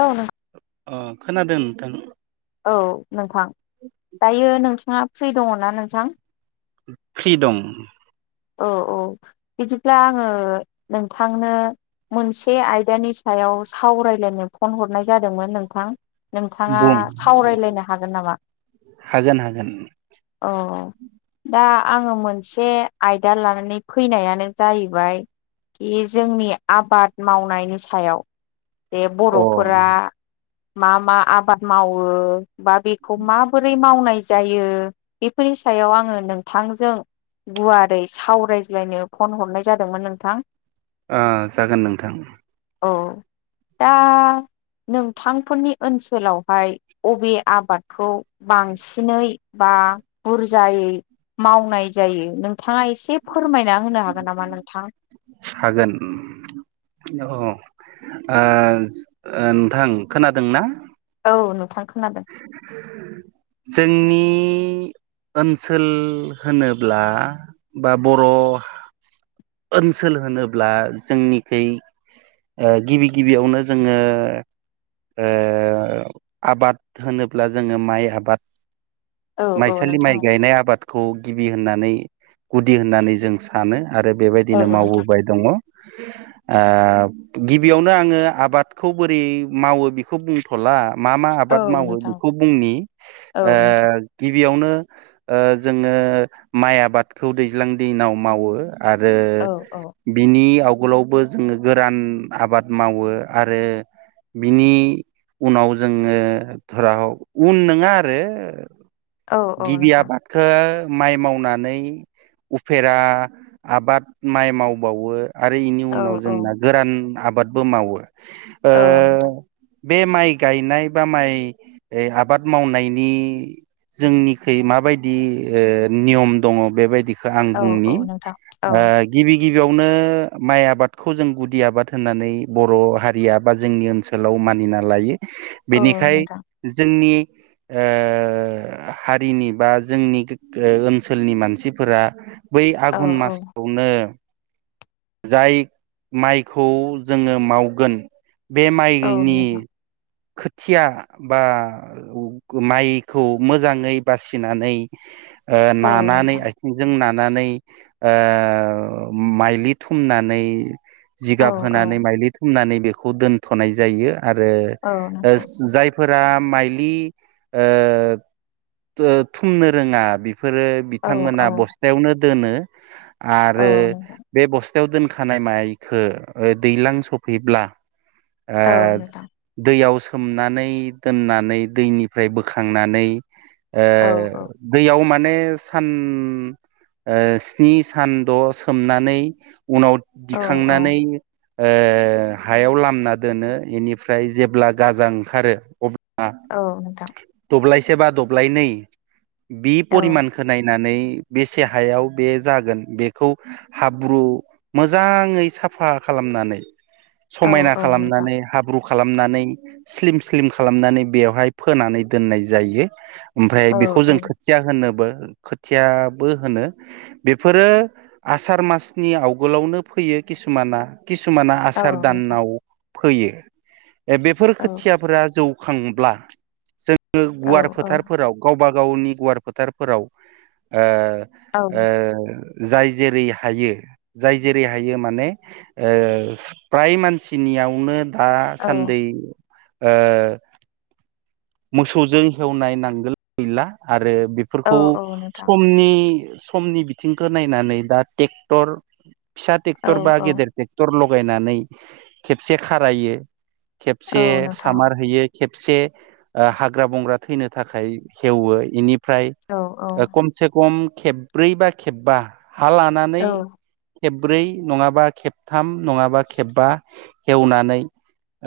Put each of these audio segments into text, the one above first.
औ न अ खोनादों नोंथां? औ नोंथां दायो नोंथाङा फ्रि दङना नोंथां? फ्रि दं। औ औ बिदिब्ला आङो नोंथांनो मोनसे आयदानि सायाव सावरायलायनो फन हरनाय जादोंमोन नोंथां? नोंथाङा बुं सावरायलायनो हागोन नामा? हागोन हागोन औ दा आङो मोनसे आयदा लानानै फैनायानो जाहैबाय खि जोंनि आबाद मावनायनि सायाव बे अ ओ बर'फोरा मा मा आबाद मावो बा बेखौ माबोरै मावनाय जायो बेफोर नि सायाव आङो नोंथांजों गुवार ओरै सावरायज्लायनो फन हरनाय जादोंमोन नोंथां। ओ जागोन नोंथां। औ दा नोंथांफोरनि ओनसोलावहाय अबे आबादखौ बांसिनै बा बुरजायै मावनाय जायो नों नोंथाङा एसे फोरमायना होनो हागोन नामा नोंथां? हागोन अ नोंथां खोनादोंना? औ नोंथां। खोनादों जोंनि नि ओनसोल होनोब्ला बा बर' ओनसोल होनोब्ला जोंनिखि गिबि गिबियावनो जोङो ओ आबाद होनोब्ला जोङो माइ आबाद औ औ माइसालि नोंथां माइ गायनाय आबादखौ गिबि होननानै गुदि होननानै जों सानो आरो औ बेबायदिनो नोंथां मावबोबाय दङ। आ गिबियावनो आङो आबादखौ बोरै मावो बेखौ बुंथ'ला मा मा औ आबाद मावो नोंथां बेखौ बुंनि औ ए नोंथां बेयावनो जोङो माइ आबादखौ दैज्लां दैनाव मावो। आरो औ औ बिनि आव आगोलावबो जोङो गोरान आबाद मावो आरो बिनि उनाव जोङो धर हक उन नङा आरो औ औ गिबि नोंथां आबादखौ माइ मावनानै उफेरा आबाद माइ मावबावो। आरो बेनि औ उनाव औ जोंना गोरान आबादबो मावो। ओ औ नोंथां। बे माइ गायनाय बा माइ आबाद मावनायनि जोंनिख माबायदि ओ नियम दङ बेबायदि आं औ औ बुंनि नोंथां औ गिबि गिबि गिबियावनो माइ आबादखौ जों गुदि आबाद होननानै बर' हारिया बा जोंनि ओनसोलाव मा मानिना लायो औ बेनिखाय नोंथां जोंनि ओ हारिनि बा जोंनि ओनसोलनि मानसिफोरा बै औ आघुन औ मासावनो जाय माइखौ जोङो मावगोन बे औ माइनि नोंथां खोथिया बा माइखौ मोजाङै बासिनानै औ नानानै नोंथां आथिं जों नाना नानै माइलि थुमनानै औ जिगाब औ होनानै माइलि थुमनानै बेखौ दोनथ'नाय जायो आरो औ नोंथां जायफोरा माइलि ओ थुमनो रोङा बेफोरो औ बिथांमोना औ बस्थायावनो दोनो औ आरो नोंथां बे बस्थायाव दोनखानाय माइखौ दैज्लां सफैब्ला ओ औ नोंथां दैयावसो सोमनानै दोननानै दैनिफ्राय बोखांनानै ओ औ औ दैयाव मान माने सान ओ स्नि सान द' सोमनानै उनाव औ दिखांनानै ओ हायाव लामना दोनो इनिफ्राय जेब्ला गाजा ओंखारो अब्ला औ नोंथां दब्लायसे बा दब्लायनै बि औ परिमानखौ नायनानै बेसे हायाव बे जागोन बेखौ हाब्रु मोजाङै साफा खालाम नानै औ समायना औ नोंथां खालामनानै हाब्रु खालामनानै स्लिम स्लिम खालामनानै बेवहाय फोनानै दोननाय जायो ओमफ्राय औ बेखौ औ जों खोथिया होनोबो खोथियाबो होनो बेफोरो आसार मासनि आवगोलावनो फोयो किसुमाना किसुमाना औ आसार नोंथां दानाव होयो बेफोर औ खोथियाफोरा जौखांब्ला जोङो औ गुवार औ फोथारफोराव गावबा गावनि गुवार फोथारफोराव ओ औ नोंथां ओ जाय जेरै हायो जाय जेरै हायो माने ओ प्राय मानसिनि यावनो दा औ सान्दै मोसौजों हेवनाय नांगोल गैला आरो बेफोरखौ औ औ नोंथां समनि समनि बिथिंखौ नायनानै दा ट्रेक्टर फिसा औ ट्रेक्टर बा गेदेर ट्रेक्टर लग लगायनानै खेबसे खारायो औ खेबसे सामार औ होयो खेबसे हाग्रा बंग्रा थैनो थाखाय हेवो इनि फ्राय खमसे खम खेबब्रै बा खेबबा हा लानानै खेबब्रै नङाबा खेबथाम नङाबा खेबबा एवनानै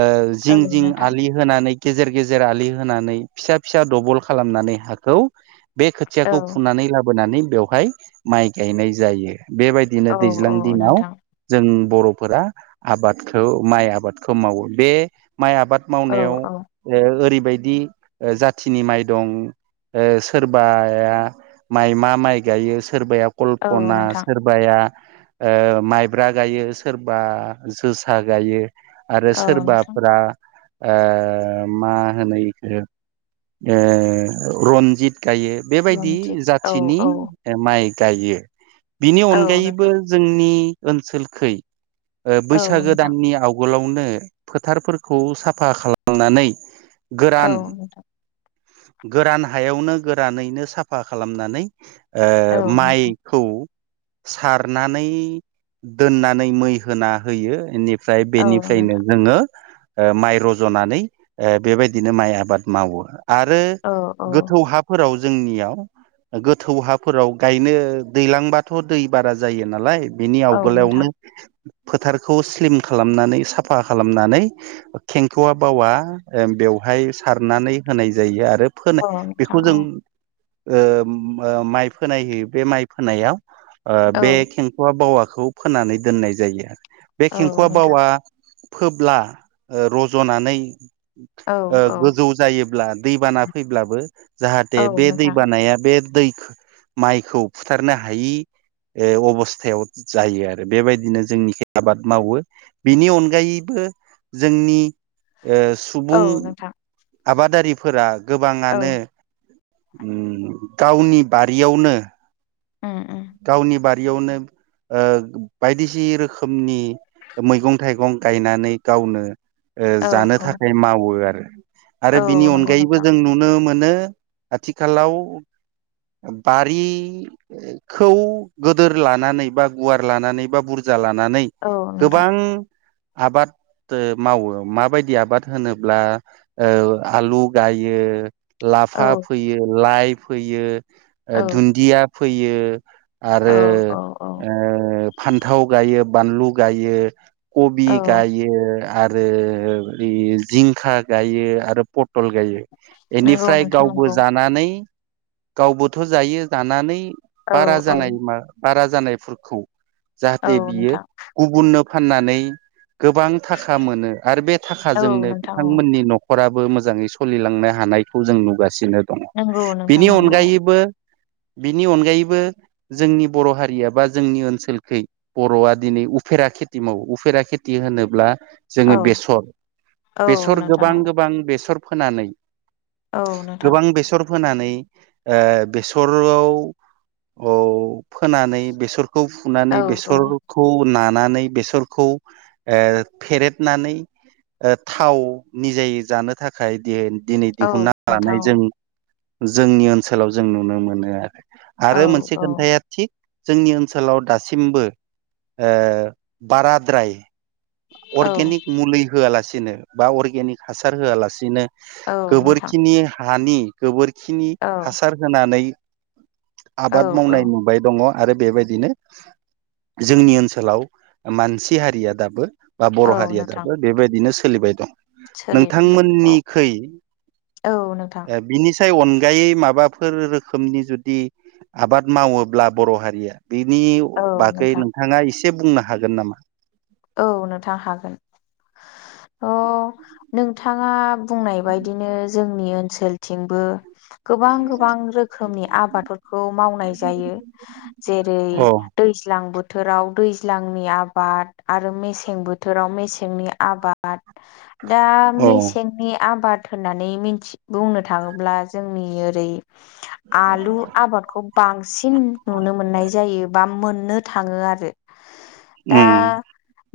ओ जिं जिं नोंथां आलि होनानै गेजेर गेजेर आलि होनानै फिसा फिसा दबल खालामनानै हाखौ बे औ खोथियाखौ फुनानै ला बोनानै बेवहाय माइ गायनाय जायो बेबायदिनो औ दैज्लां दिनाव नोंथां जों बर'फोरा आबादखौ माइ आबादखौ मावो बे माइ आबाद औ मावनायाव औ ओरैबायदि जाथिनि माइ दं सोरबाया माइ मा माइ गायो सोरबाया औ कल्पना नोंथां सोरबाया माइब्रा गायो सोरबा जोसा गायो आरो औ नोंथां सोरबाफ्रा ओ मा होनो ओ रन्जित गायो बेबायदि रनजित औ जाथिनि औ माइ गायो बिनि औ अनगायैबो नोंथां जोंनि ओनसोलखै औ बैसागो नोंथां दाननि आवगोलाव नो फोथारफोरखौ साफा खालामनानै गोरान [inaudible] गोरान हायावनो गोरानैनो साफा खालामनानै ओ औ नोंथां माइखौ सारनानै दोननानै मै होना होयो इनि फ्राय औ बेनिफ्रायनो नोंथां नोंङो ओ माइ रज'नानै ओ बेबायदिनो माइ आ बाद मावो आरो औ औ गोथौ हाफोराव जोंनियाव गोथौ हाफोराव गायनो दैलांबाथ' दै बारा जायो नालाय बिनि औ नोंथां आवगोलायावनो फोथारखौ स्लिम खालामनानै साफा खालामनानै खेंखआ बावा ओम बेवहाय सारनानै होनाय जायो आरो फोनो औ नोंथां बेखौ औ जों ओ माइ फोनाय होयो बे माइ फोनायाव ओ औ बे खेंखुवा बावा खौ फोनानै दोननाय जायो आरो बे औ खेंखुवा नोंथां बावा फोब्ला ओ रज'नानै औ ओ औ गोजौ जायोब्ला दैबाना फैब्लाबो जाहाथे औ बे नोंथां दैबानाया बे दै माइखौ फुथारनो हायि ओ अबस्थायाव जायो आरो बेबायदिनो जोंनिखि आबाद मावो बिनि अनगायैबो जोंनि ओ सुबुं औ नोंथां आबादारिफोरा औ गोबाङानो [inaudible] उम गावनि बारियावनो उम उम गावनि बारियावनो ओ बायदिसि रोखोमनि मैगं थाइगं गायनानै गावनो ओ औ जानो औ थाखाय मावो आरो आरो औ बिनि नंगौ अनगायैबो नोंथां जों नुनो मोनो [unintelligible] आथिखालाव बारि खौ गोदोर लानानै बा गुवार लानानै बा बुर जा लानानै औ नोंथां गोबां आबाद ओ मावो माबायदि आबाद होनोब्ला ओ आलु गायो औ लाफा फोयो लाइ फोयो औ दुन्दिया फोयो आरो औ औ औ ओ फान्थाव गायो बानलु गायो कबि औ गायो आरो जिंखा गायो आरो प टल गायो नंगौ इनिफ्राय नोंथां गावबो नंगौ जानानै गावबोथ' जायो जानानै औ बारा औ जानाय मा बारा जानायफोरखौ औ जाहाथे बियो नोंथां गुबुननो फाननानै गोबां थाखा मोनो आरो बे औ थाखाजोंनो नोंथां औ बिथांमोननि न'खराबो मो जाङै सोलिलांनो हानायखौ जों नुगासिनो दङ नंगौ नोंथां बिनि नंगौ अनगायैबो बिनि अनगायै बो जोंनि बर' हारिया बा जोंनि ओनसोलखै बर'आ दिनै उफेरा खेथि मावो उफे फेरा खेथि होनोब्ला जोंङो औ बेसर औ बेसर नोंथां गोबां औ गोबां बेसर फोनानै औ नोंथां गोबां बेसर फोनानै ओ बेसराव औ फोनानै बेसरखौ औ फुनानै औ बेसरखौ ना नानै बेसरखौ ओ फेरेदनानै ओ थाव निजायै जानो थाखाय दे दिनै औ दिहुनना नोंथां लानाय औ जों जोंनि ओनसोलाव जों नुनो मोनो आरो औ आरो मोनसे औ खोनथाया थिग जोंनि ओनसोलाव दासिमबो ओ बाराद्राय औ अर्गेनिक मुलि होआलासिनो बा अर्गेनिक हासार होआलासिनो औ नोंथां गोबोरखिनि हानि गोबोरखिनि औ हासार होनानै औ आबाद औ मावनाय नुबाय दङ आरो बेबायदिनो जोंनि ओनसोलाव मानसि हारिया दाबो बा औ बर' हारिया नोंथां दाबो बेबायदिनो सोलिबाय दं । सोलिबाय दं औ नोंथांमोननिखै औ नोंथां ओ बिनि फिथाइ अनगायै माबाफोर रोखोमनि जुदि आबाद मावोब्ला बर हारिया बिनि औ बागै नोंथां नोंथाङा एसे बुंनो हागोन नामा? औ नोंथां हागोन अ नोंथाङा बुंनाय बायदिनो जोंनि ओनसोलथिंबो गोबां गोबां रोखोमनि आबादफोरखौ मावनाय जायो जेरै अ दैज्लांबोथ बोथोराव दैज्लांनि आबाद आरो मेसें बोथोराव मेसेंनि आबाद। दा अ मेसेंनि आबाद होननानै मिथि बुंनो थाङोब्ला जोंनि ओरै आलु आबादखौ बांसिन नुनो मोननाय जायो बा मोन नो थाङो आरो उम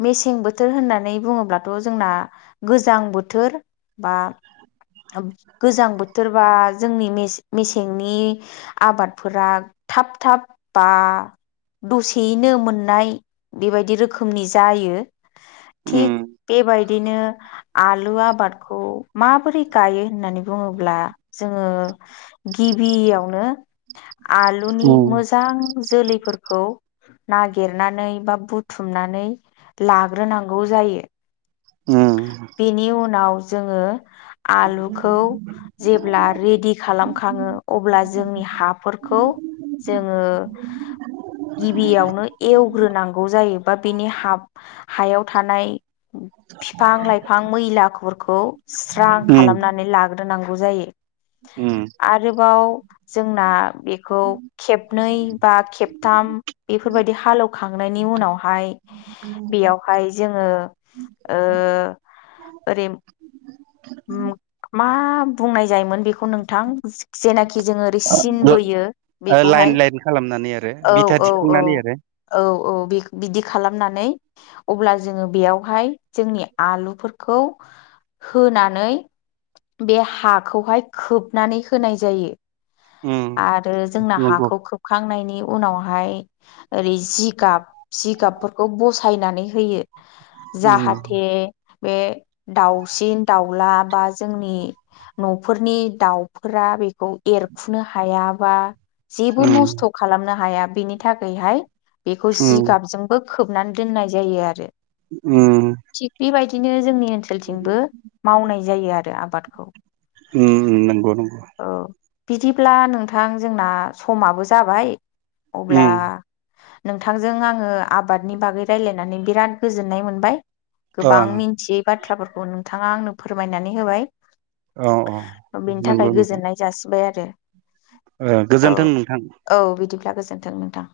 मेसें बोथोर होननानै बुङोब्लाथ जोंना गोजां बोथोर बा गोजां बोथोरबा जोंनि मेसेंनि आबादफोरा थाब-थाब बा दसेयैनो मोननाय बेबायदि रोखोमनि जायो। उम थिग बेबायदिनो आलु आबादखौ माबोरै गायो होननानै बुङोब्ला जोङो गिबियावनो आलुनि उम मोजां जोलैफोरखौ नागिरनानै बा बुथुमनानै लाग्रोनांगौ जायो। उम बेनि उनाव जोङो आलुखौ जेब्ला रेडि खालामखाङो अब्ला जोंनि हाफोरखौ जोङो गिबियावनो एव ग्रोनांगौ जायो बा बेनि हा हायाव थानाय बिफां-लाइफां मैलाफोरखौ स्रां उम खालामनानै लाग्रोनांगौ जायो। उम। आरोबाव जोंना बेखौ खेबनै बा खेबथाम बे बेफोरबायदि हालौवखांनायनि उनावहाय बेयावहाय जोङो ओ ओरै मा बुंनाय जायोमोन बेखौ नोंथां जेनाखि जोङो ओरै सिन ओ बोयो लाइन बेखौहाय लाइन खालामनानै आरो औ बिथा औ औ दिखांनानै आरो औ औ बे बि खालामनानै अब्ला जोङो बेयावहाय जोंनि आलुफोरखौ होनानै बे हाखौहाय खोबनानै होनाय जायो। उम आरो जोंना नंगौ हाखौ खोबखांनायनि उनावहाय ओरै जिगाब जिगाबफोरखौ बसायनानै होयो उम जाहाथे बे दाउसिन-दाउला बा जोंनि नफोरनि दाउफोरा बे खौ एरखुनो हाया बा जेबो उम नस्थ खालामनो हाया बेनि थाखायहाय बेखौ उम जिगाबजोंबो खोबनानै दोननाय जायो आरो। उम। बिदिनो जोंनि ओनसोलथिंबो मावनाय जायो आरो आबादखौ। उम उम नगौ नंगौ। औ बिदिब्ला नोंथां जोंना समाबो जाबाय अब्ला उम नोंथांजों आङो आबादनि बागै रायजलायनानै बिराद गोजोननाय मोनबाय। अ गोबां मिन्थियै बाथ्राफोरखौ नोंथाङा आंनो फोरमायनानै होबाय। औ औ बिनि नंगौ थाखाय नोंथां गोजोननाय जासिबाय आरो। ओ गोजोन्थों नोंथां। गोजोनथों नोंथां।